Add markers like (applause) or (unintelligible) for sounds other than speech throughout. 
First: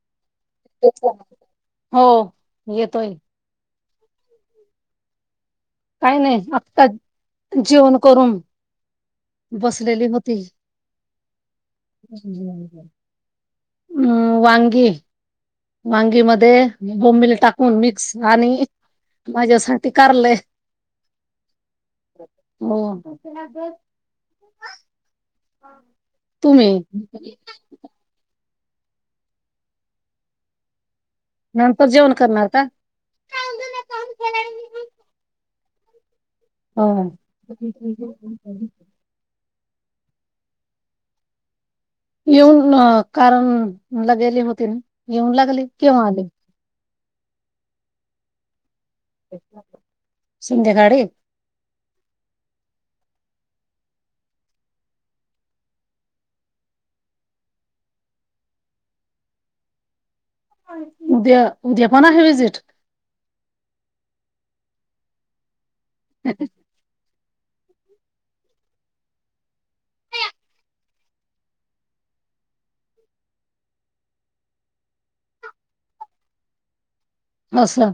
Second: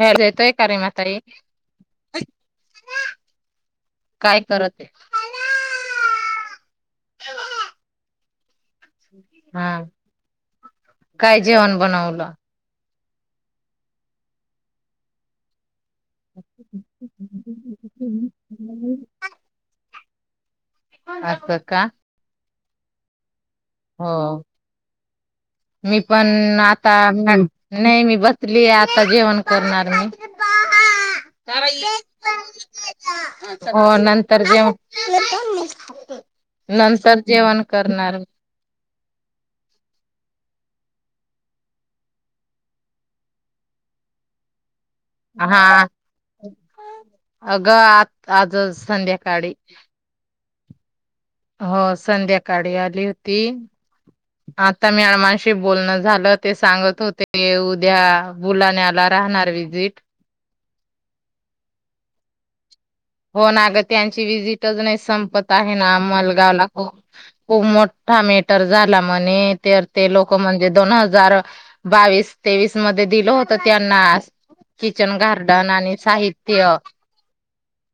हा देतोय का रे म्हातारे हो येतोय काय करत काही नाही आत्ता जेवन करून हा बसलेली होती. काय जेवण बनवलं अ वांगी. वांगी मध्ये बोंबील टाकून मिक्स आणि माझ्यासाठी. कारलय अस का हम हो. मी पण तुम्ही आता नाय मी बस. लि आता जेवण करणार मी. नंतर जेवण करणार का? हो नंतर जेव हो (inaudible) (unintelligible) हो. नंतर जेवण करणार येऊन कारण मला गेले होती ना येऊन हा लागले केंव्हा आले. अगं आत आजच. संध्याकाळी. गाडीत. हो संध्याकाळी आली होती आता म्याळमांशी बोलणं झालं ते सांगत होते उद्या बुलाण्याला राहणार विजिट उद्या उद्या पण आहे विजिट. हो ना अग त्यांची विजिटच नाही संपत आहे. हे ना मालगावला खूप. खूप मोठा मेटर झाला म्हणे तर ते लोक म्हणजे दोन हजार बावीस तेवीस मध्ये दिलं होत त्यांना किचन गार्डन आणि साहित्य. असं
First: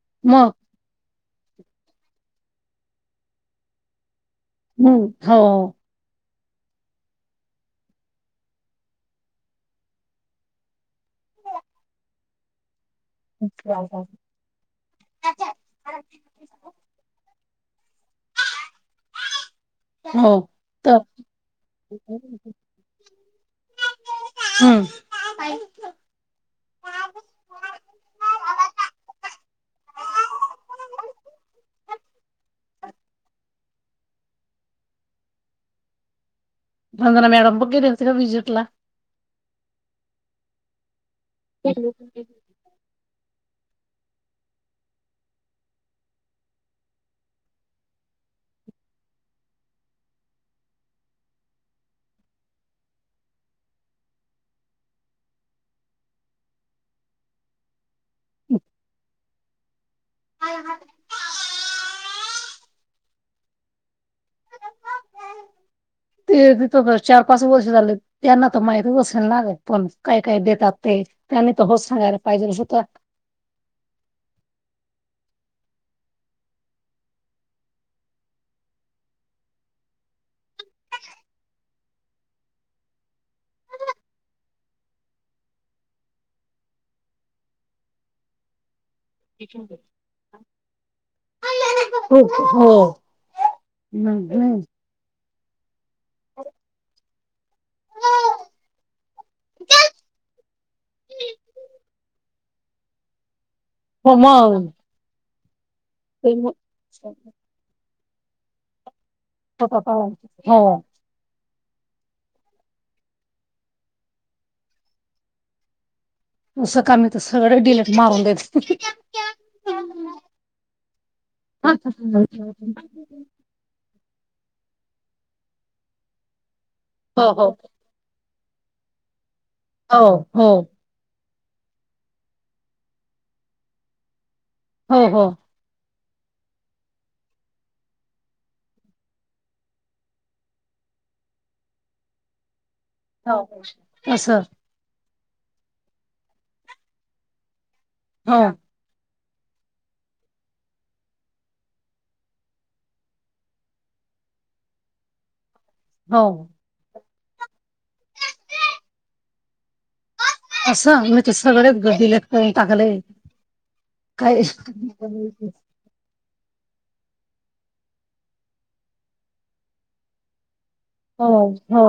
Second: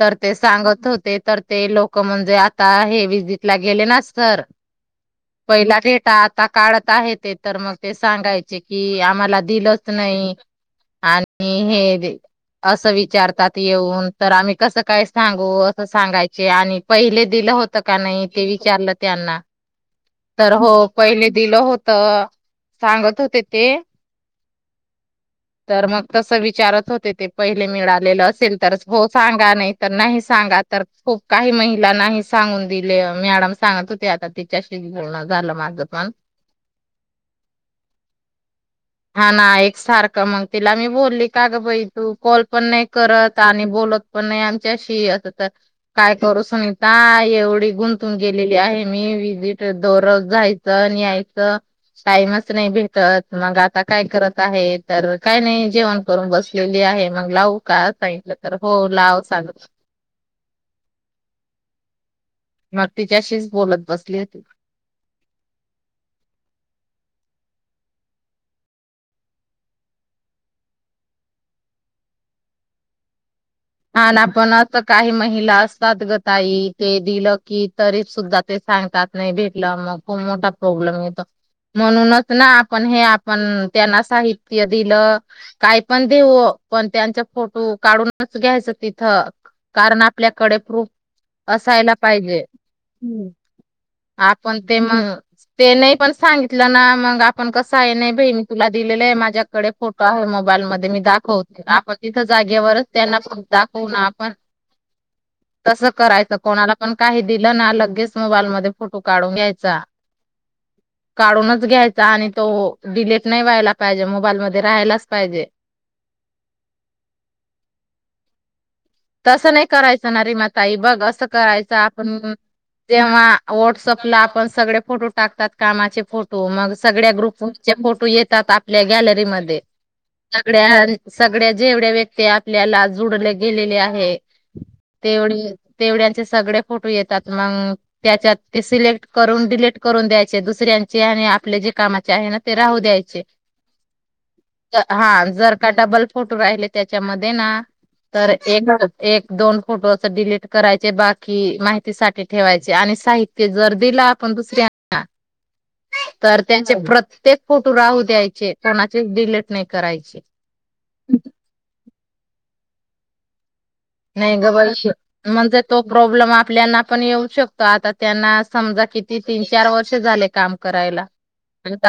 तर ते मग सांगत होते. तर ते लोक म्हणजे आता हे विजिटला गेले ना. सर हम्म हो. पहिल्या डेटात. आता काढत आहे ते तर मग ते सांगायचे कि आम्हाला दिलच नाही आणि हे असं वि विचारतात येऊन. तर आम्ही कसं काय सांगू असं सांगायचे आणि पहिले दिलं होत. का नाही ते विचारलं त्यांना. तर हो पहिले दिलं होत सांगत होते ते हम्म तर मग तस विचारत होते ते पहिले मिळालेलं असेल तर. सांगा नाही तर नाही सांगा तर खूप काही महिला नाही सांगून दिले मॅडम सांगत होते आता तिच्याशी बोलन झालं माझ पण रधना मॅडम बघ गेले होते का विजिट ला. हा ना एक सारखं मग तिला मी बोलली. का ग बाई तू कॉल पण नाही करत. आणि बोलत पण नाही आमच्याशी अस तर काय करू सुनीिता एवढी गुंतून गेलेली आहे मी विजिट दरत जायचं आणि यायचं टाइमच नाही भेटत मग आता. आता काय करत आहे तर काय नाही जेवण करून बसलेली आहे मग लावू का. सांगितलं तर हो लाव सग. मग तिच्याशीच बोलत बसत. ते तथ चार पाच पाच वर्ष झाले त्यांना तर माहितच असेल नाे पण काय काय देतात ते त्यांनी तर होत सांगायला पाहिजे ना स्वतः. आणि आपणच काही महिला असतात ग तई ते दिलं कि तरी सुद्धा ते सांगतात नाही भेटलं. मग खूप मोठा प्रॉब्लेम येतो म्हणूनच ना, आपण हे आपण त्यांना साहित्य दिलं काही पण देऊ पण त्यांचा फोटो काढूनच... घ्यायचं तें. कारण आपल्याकडे प्रूफ असायला खूप पाहिजे हो आपण ते म... त्येनी. पण सांगितलं ना मग... आपण कस आहे नाही भई मी तुला दिलेलं आहे माझ्याकडे फोटो आहे, मोबाईल मध्ये. मी दाखवते आपण तिथं जा (unintelligible) त्यांना (unintelligible) हो मं. तसं करायचं कोणाला पण काही दिलं ना लगेच.. मोबाईलमध्ये फो तो काढून घ्यायचा. हो काढूनच घ्याय आणि तो डिलेट नाही व्हायला पाहिजे मोबाईल मध्ये राहायलाच पाहिजे. तसं का मी तर सगळेच डिलीट मारून देते. तसं नाही करायचं ना, रीमा ताई, बघ असं करायच आपन जेव्हा वॉट्सअप ला आपण सगळे फोटो टाकतात कामाचे फोटो मगचं सगळ्या हो ग्रुप हो मधून फोटो येतं त्यात आपल्या गॅलरीमध्ये. हो. हो. सगळ्या सगळ्या जेवढ्या व्यक्ती आपल्याला जुडले गेलेल्या... हाय. हो हो तेवढे तेवढ्या ते सगळे फोटो येतात मग त्याच्यात सिलेक्ट करून डिलीट करून द्यायचे दुसऱ्यांचे आणि आपले जे कामाचे आहे ते राहू द्यायचे. असं हा. जर का डबल फोटो राहिले त्याच्यामध्ये ना.. तर हो एक.. एक दोन फोटोचं डिलीट करायचे. बाकी माहितीसाठी ठेवायचे. आणि साहित्य जर दिला आपण दुसऱ्यांना.. हो तर त्याची प्रत त्येक फोटो राहू द्यायचे. कोणाचे डिलीट नाही. करायचे. अस, म्हणजे सगळं (unintelligible) डिलीट करून टाकले. काय नाही गबर म्हणजे तो प्रॉब्लेम आपल्याना पण येऊ शकतो आता त्यांना समजा किती तीन चार वर्ष झाले काम कराला हो हो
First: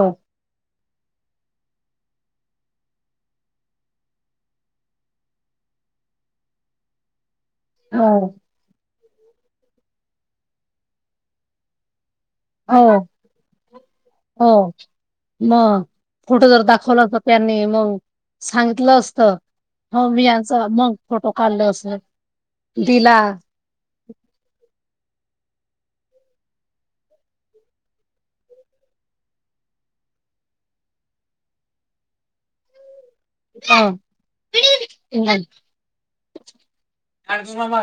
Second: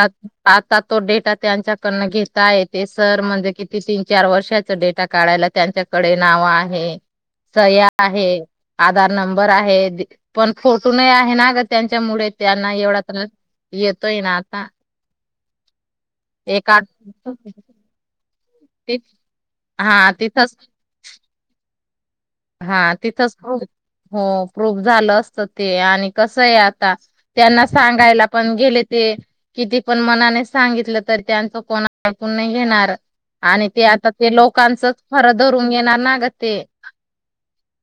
आता तो डेटा त्यांच्याकडन घेता य ते सर म्हणजे किती तीन चार वर्षाचा डेटा काढायला त्यांच्याकडे नाव आहे सया हो आहे आ आधार नंबर आहे पण फोटो नाही आहे ना ग त्यांच्यामुळे त्यांना हो एवढा त्रास येतोय ना हो आता मग फोटो जर एका दाखवला तर त्यांनी मग सांगितलं असत हो हा मी यांच तिथंच मग फोटो काढल असे हा तिथच प्रफ हो प्रूफ झालं असत ते आणि कस आहे आता त्यांना सांगायला पण गेले ते किती पण मनाने सांगितलं तर त्यांच कोण ऐकून नाही घेणार आणि ते ह आता ते लोकांच फर धरून घेणार ना ग ते आणि तुर्म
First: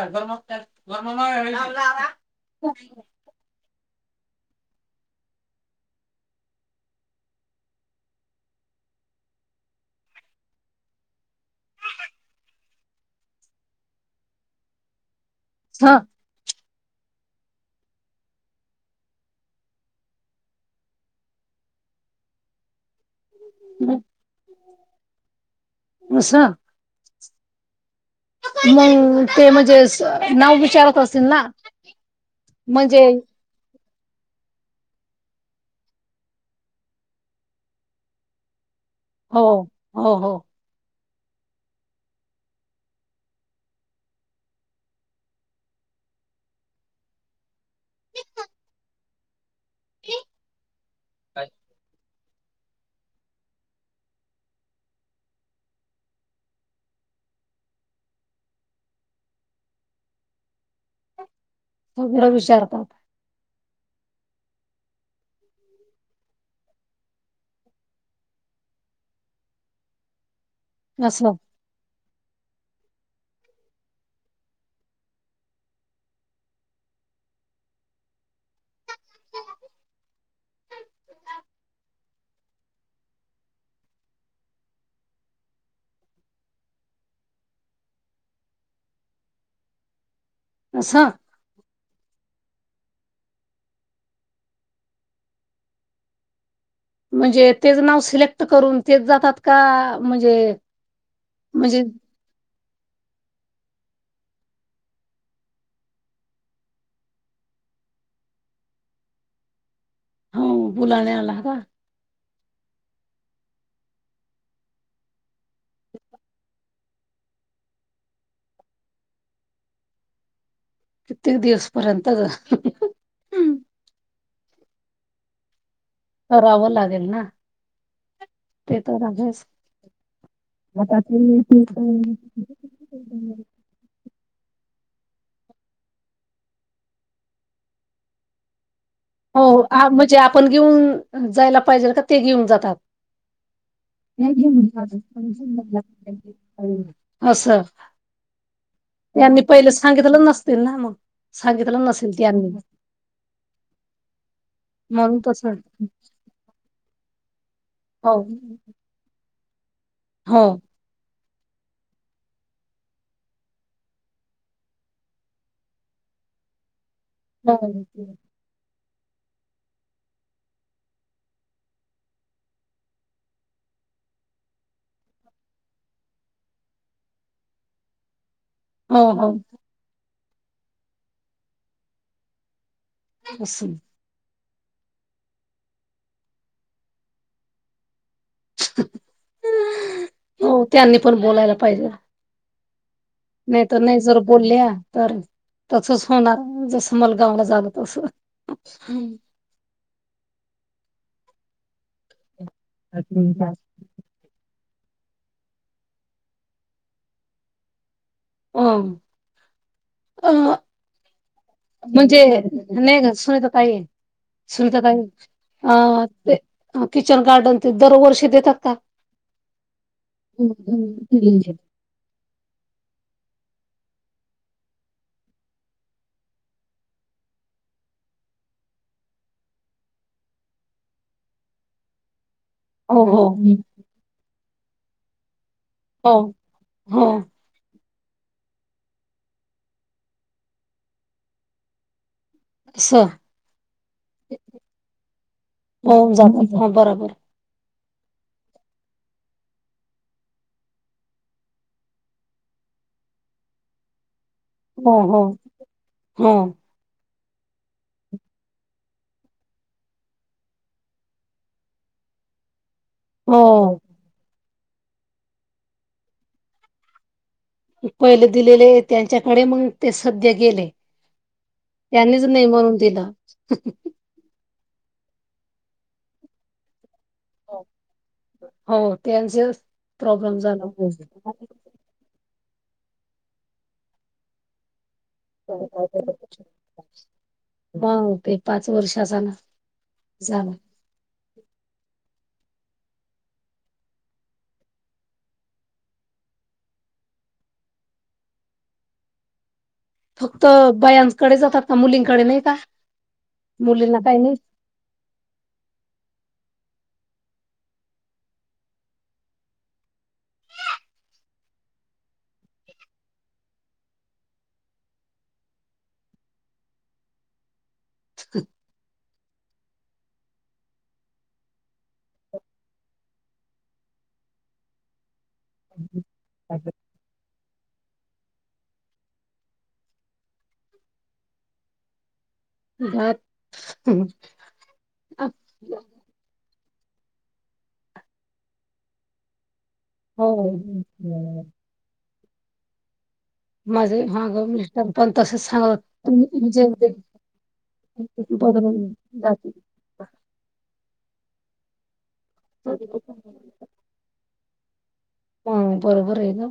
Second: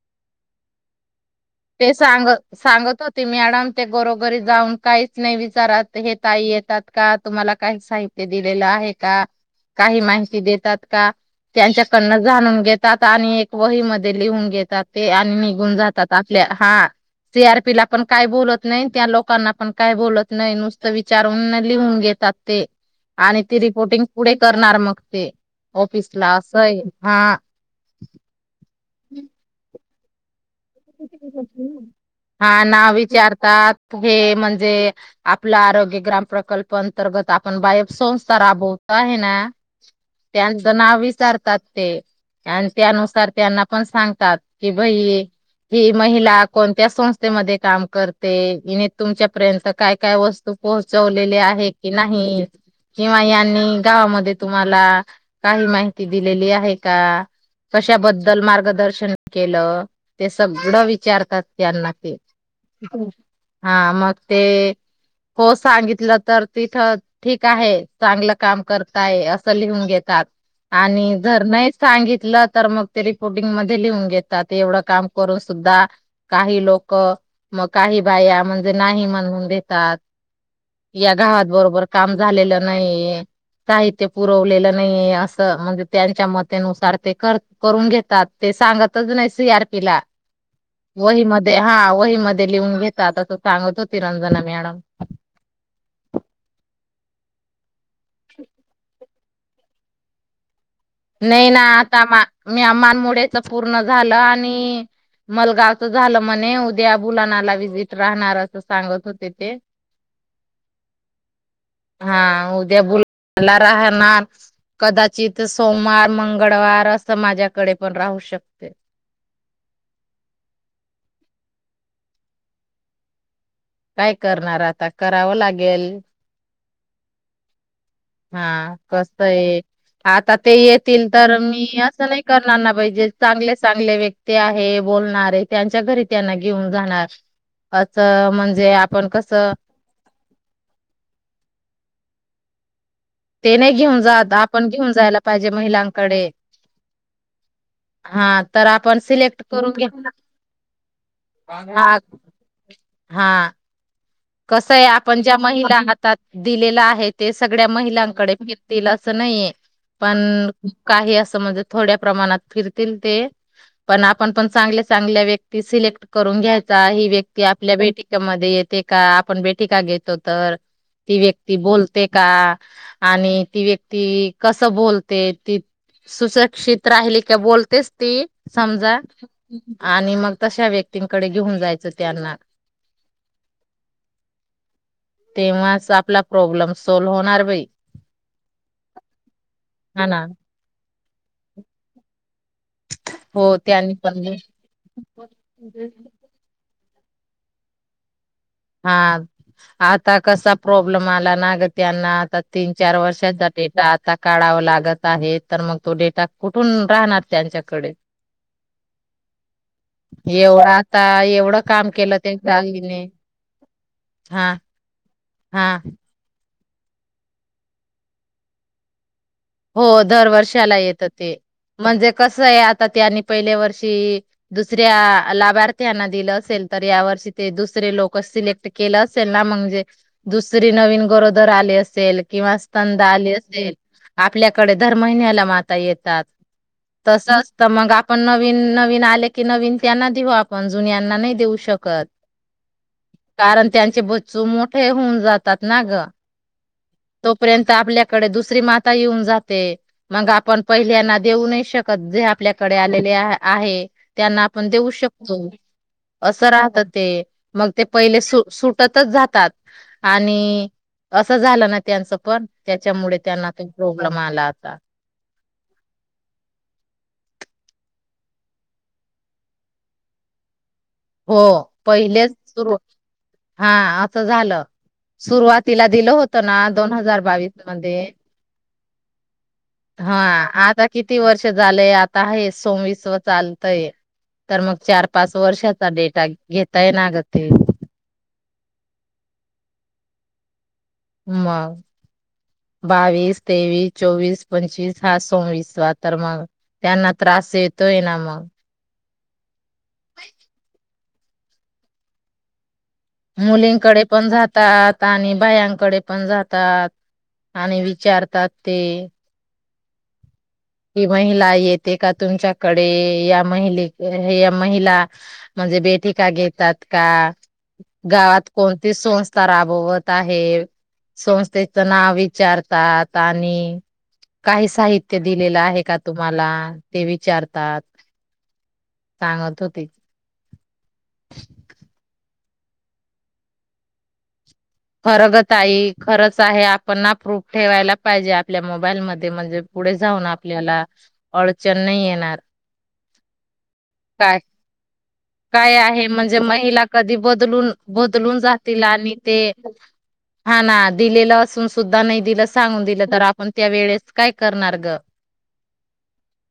(unintelligible) ते सांग सांगत होते मॅडम ते गरोघरी जाऊन काहीच नाही विचारत हे ताई येतात का तुम्हाला काही साहित्य दिलेलं आहे का काही माहिती देतात का त्यांच्याकडन जाणून घेतात आणि एक वही मध्ये लिहून घेतात ते निघून जातात हा सी आर पी ला पण काय बोलत नाही त्या लोकांना पण काय बोलत नाही नुसतं विचारून लिहून घेतात ते. आणि ती रिपोर्टिंग पुढे करणार मग ते ऑफिसला असंय हा मग ते म्हणजे नाव विचारत असतील ना हा नाव म्हणजे विचारतात हे म्हणजे आपला आरोग्य ग्राम प्रकल्प अंतर्गत आपण बाय संस्था राबवत आहे ना हो हो हो त्यांच नावी विचारतात ते आणि त्यानुसार त्यांना पण सांगतात कि बई ही महिला कोणत्या संस्थेमध्ये काम करते हने तुमच्या र्यंत काय काय वस्तू पोहोचवलेली आहे की नाही? हम्म किंवा यांनी गावामध्ये तुम्हाला काही माहिती दिलेली आहे का? कशाबद्दल मार्गदर्शन केलं? सगळं विचारतात. त्यांना ते सगळं विचारतात. हा. मग ते, हो सांगितलं तर तिथं ठीक आहे, चांगलं काम करताय असं लिहून घेतात. आणि असं जर नाही सांगित- तर मग, ते रिपोर्टिंग मध्ये लिहून घेतात एवढं काम- करून सुद्धा काही लोक मग काही बाया म्हणजे नाही म्हणून देतात, या गावात बरोबर काम झालेलं नाहीे साहित्य पुरवलेलं नाहीे असं म्हणजे त्यांच्या मतेनुसार ते कर करून घेतात. ते सांगतच नाही सी आर पी ला. असं वहीमध्ये हा! वहीमध्ये- लिहून घेतात. अस सांगत होती रंजना मॅडम. म्हणजे, तेच नाव - सिलेक्ट करूनते जात का म्हणजे- नाही ना म्हणजे आता म्या मी अ मानमोडेचा पो - पूर्ण झालं. आणि मलगावच झालं म्हणे उद्या बुलानाला विजिट राहणार. अस सांगत होते ते. हो! बुलाण्या आला ह का? हा, उद्या बुलाला राहणार कदाचित- सोमवार मंगळवार असं माझ्याकडे पण राहू शकते. कित्येक दिवस पर्यंत... - काय करणार आता, करावं लागेल. करावं लागेल. बेल ना. हा! ते तर कस आहेच. आहे, आता ते आता येतील ते तर मी असं नाही करणार ना बाई जे चांगले चांगले व्यक्- ते आहे, बोलणार आहे, त्यांच्या घरी त्यांना घेऊन जाणार. असं म्हणजे- आपण हो! कसं म्हणजे आपण घेऊन जायला पाहिजेल का ते घेऊन जात? त त- ते नाही घेऊन जात घे. आपण घेऊन जायला पाहिजे महिलांकडे अस हा तर आपण त्यांनी सिलेक्ट पहिले करून घ्या सांगितलं नसतील ना, मग सांगितलं हा नसेल त्यांनी. कस आहे, म्हणून आपण ज्या तस हो महिला हातात दिलेला आहे- हे तेच- सगळ्या महिलांकडे फेरतील असं नाहीये. हो पण, काही अस- म्हणजे थोड्या प्रमाणात फिरतील ते, पण आपण पण, चांगले चांगले व्यक्ती सिलेक्ट करून घ्यायचा आहे. व्यक्ती हो आपल्या भेटिकमध्ये येत- का आपण बेट का घेतो तर ती व्यक्ती बोलते का? आणि ती व्यक्ती कसं बोलते, ती सुशिकषित राहिली का बोलतेच ती. समजा.. हो हो आणि मग- तश्या व्यक्तींकडे घेऊन जायचं त्यांना असून तेव्हाच आपला प्रॉब्लेम सॉल्व होणार भाई.. हो त्यांनी पण बोलायला पाहिजे. हो नाही तर त्यांनी नाही जर पण बोलल्या तर तसच होणार. मलगावला जाणत असत हा आता कसा प्रॉब्लेम आला. ना त्यांना आता तीन चार अ वर्षातचा डेटा आता काढावा लागत. त आहे तर मग तो डेटा कुठून राहणार त्यांच्याकडे. अ एवढ आता ए.. म्हणजे नाही.. काय सुलत काय.. हा हा म ते किचन गार्डन ते दरवर्षी देतात का.. हो दरवर्षाला येत ते म्हणजे कस आहे आता त्यां पहिल्या वर्ष दुसऱ्या लाभार्थीना दिल असेल तर या वर्षी ते दुसरे लोक सिलेक्ट केल असेल ना म्हजे दुसरी नवीन गरोदर आले असेल.. किंवा हो स्तंदा हो आली असेल. आपल्याकडे दर महिन्याला म हो येतात हो तसच मग पण नवीन नवीन आले की नवीन त्यांना देऊ आपण जुन्यांना नाही देऊ शकत. अस कारण त्यांचे बच्चू मोठे होऊन जातात ना ग.. होऊन जात हो बरोबर तोपयंत.. आपल्याकडे दुसरी माता येऊन जाते मग आपण पहिल्याना देऊ नाही शकत जे आपल्याकडे आलेले आहे. त्यांना आपण देऊ हो हो शकतो हो असं राहत ते.. मग ते पहिले सु सुटतच जातात आणि असं झालं ना.. त्यांचं पण त्याच्यामुळे हो त्यांना काही प्रॉब्लेम आलात. का.. पहिले दिलेले त्यांच्याकडे मग ते सध्या गेले. हो त्यांनीच पहिलेच नाही म्हणून सुरु दिलं. हा असं झालं. सुरुवातीला दिल होत ना दोन हजार.. बावीस मध्ये हो त्यांच हा आता किती वर्ष झालेय आता आहे सवीस व चालतय तर मग चार पाच वर्षाचा डेटा घेताय ना ग ते ह ते पाच वर्षचा ना झालं म बावीस तेवीस चोवीस पंचवीस हा सोमविसवा तर मग त्यांना त्रास येतोय ना मग फक्त बायांकडे जातात का मुलींकडे नाही का मुलींना मुलींकडे काही पण नाही जातात आणि बायांकडे पण जात आणि विचारतात ते हि महिला येते का तुमच्याकडे या महिले या महिला म्हणजे बैटीका घेतात का गावात कोणती संस्थ राबवत आहे संस्थेच नाव विचारतात आणि काही साहित्य दिलेल आहे का तुम्हाला ते विचारतात सांगत होते घात (unintelligible) खर ग ताई खरंच आहे पना प्रूफ ठेवायला पाहिजे आपल्या मोबाईलमध्ये म्हणजे पुढे जाऊन हो आपल्याला अडचण नाही येणार (unintelligible) माझा हा काय ग मी (unintelligible) काय आहे म्हणजे महिला कधी बदलून बदलून जातील आणि ते हाना दिलेला असून सुद्धा दिलं सांगून दिलं तर आपण त्या वेळेस काय करणार ग ह बरोबर आहे ना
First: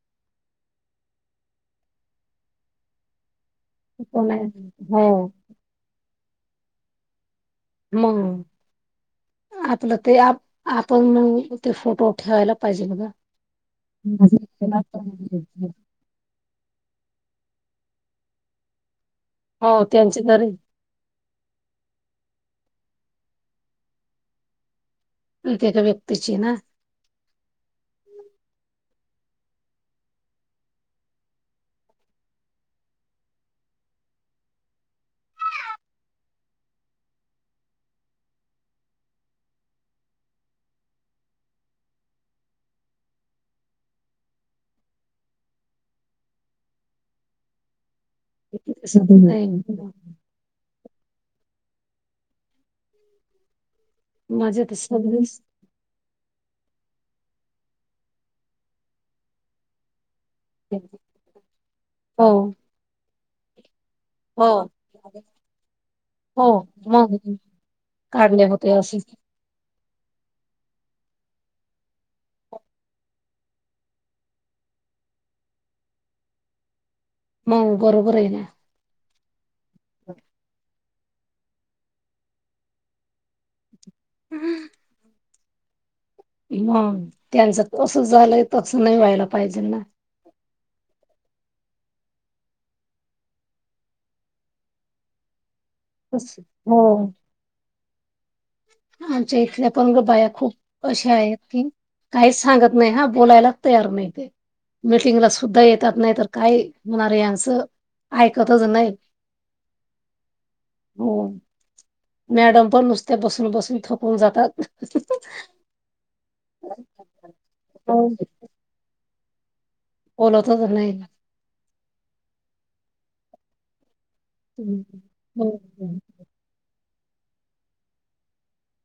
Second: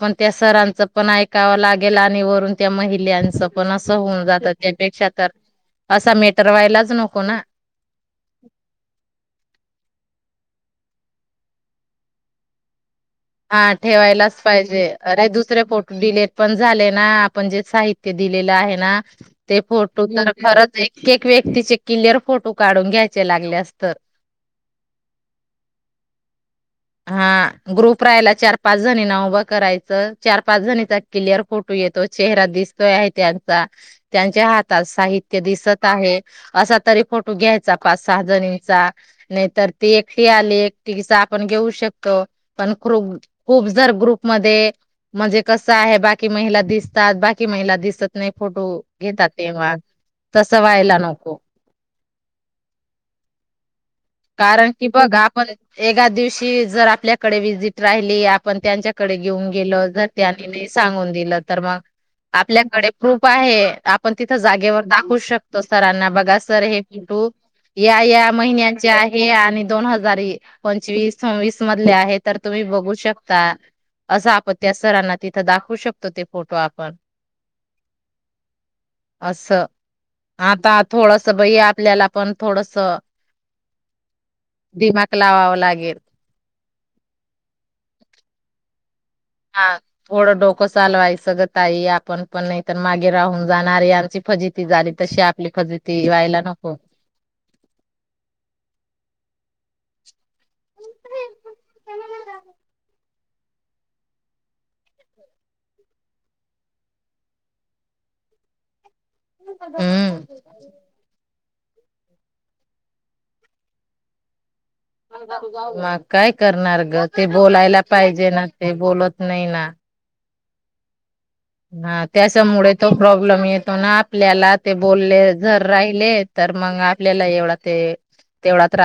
पण त्या सरांचं पण ऐकावं लागेल आणि वरून त्या महिलांचं पण अस होऊन कोण जात आहे? हो त्यापेक्षा तर असे तर व्हायलाच नको ना ह आपलं ते आप आपण मग ते फोटो ठेवायला पाहिजे बघ हा ठेवायलाच पाहिजे अरे दुसरे फोट डिलेट पण झाले ना आपण जे साहित्य दिलेलं आहे ना ते हो फोटो त्यांची तर खरच एक व्यक्तीचे क्लिअर फोटो काढून घ्यायचे लागले असत एकेका व्यक्तीची ना हा ग्रुप कपरायला चार पाच जणीना उभं करायचं चार पाच जणीचा क्लियर फोटो येतो चेहरा दिसतोय आहे त्यांचा त्यांच्या हातात साहित्य दिसत आहे असा तरी फोटो घ्यायचा पाच सहा जणीचा नाहीतर ते एकटी आले एकटीचा आपण घेऊ शकतो पण खूप खूप जर ग्रुपमध्येध्ये म्हणजे कसं आहे बाकी महिला दिसतात बाकी महिला दिसत.. नाही फोटो घेतात तेवग तस व्हायला.. (unintelligible) माझे कारण तर कि बघा सगळेच आपण एका दिवशी जर आपल्याकडे वजिट राहिली आपण त्यांच्याकडे घेऊन गेलो जर.. त्यांनी नाही सांगून दिलं तर मग हो आपल्याकडे प्र आहे. आपण तिथं हो जागेवर दाखवू शकतो सरांना बघा हो सर हे मग फोटो या या काढले महिन्या.. होते असे आहे आणि दोन हजार पंचवीस.. सव्वीस मधले आहे तर तुम्ही बघू शकता असं आपण त्या सरांना तिथं दाखवू शकतो ते फोटो आपण. म बरोबर आहे ना. अससं आता आ थोडस बई आपल्याला पण थोडस.. दिमाग लावावर लागेल मग त्यांचं तसं झालंय तसं नाही व्हायलात. हा थोडं डोकं चालवायसगत.. ताई आपण पण नाही तर मागे राहून जाणार यांची फजिती झाली तशी आपली फजिती.. ते वयला तसं- नको.. हो आमच्या इथडे पण बाया खूप.. अशा आहेत की काहीच सांगत नाही हा. बोलायलाच तयार नाही ते मिीटिंगला सुद्धा येतात नाही तर काय होणारे यांचं ऐकतच नाही.. हम्म हो मॅडम पण नुसत ते बसून बसून थकून जातात. मग काय करणार ग ते बोलायला हो, पाहिजे ना ते बोलत नाही ना ओलात नाही हा त्याच्यामुळे तो प्रॉब्लेम येतो ना.. आपल्याला ते हं. बोलले हो, जर हो. राहिले तर मग आपल्याला एवढा ते तेवढा त्र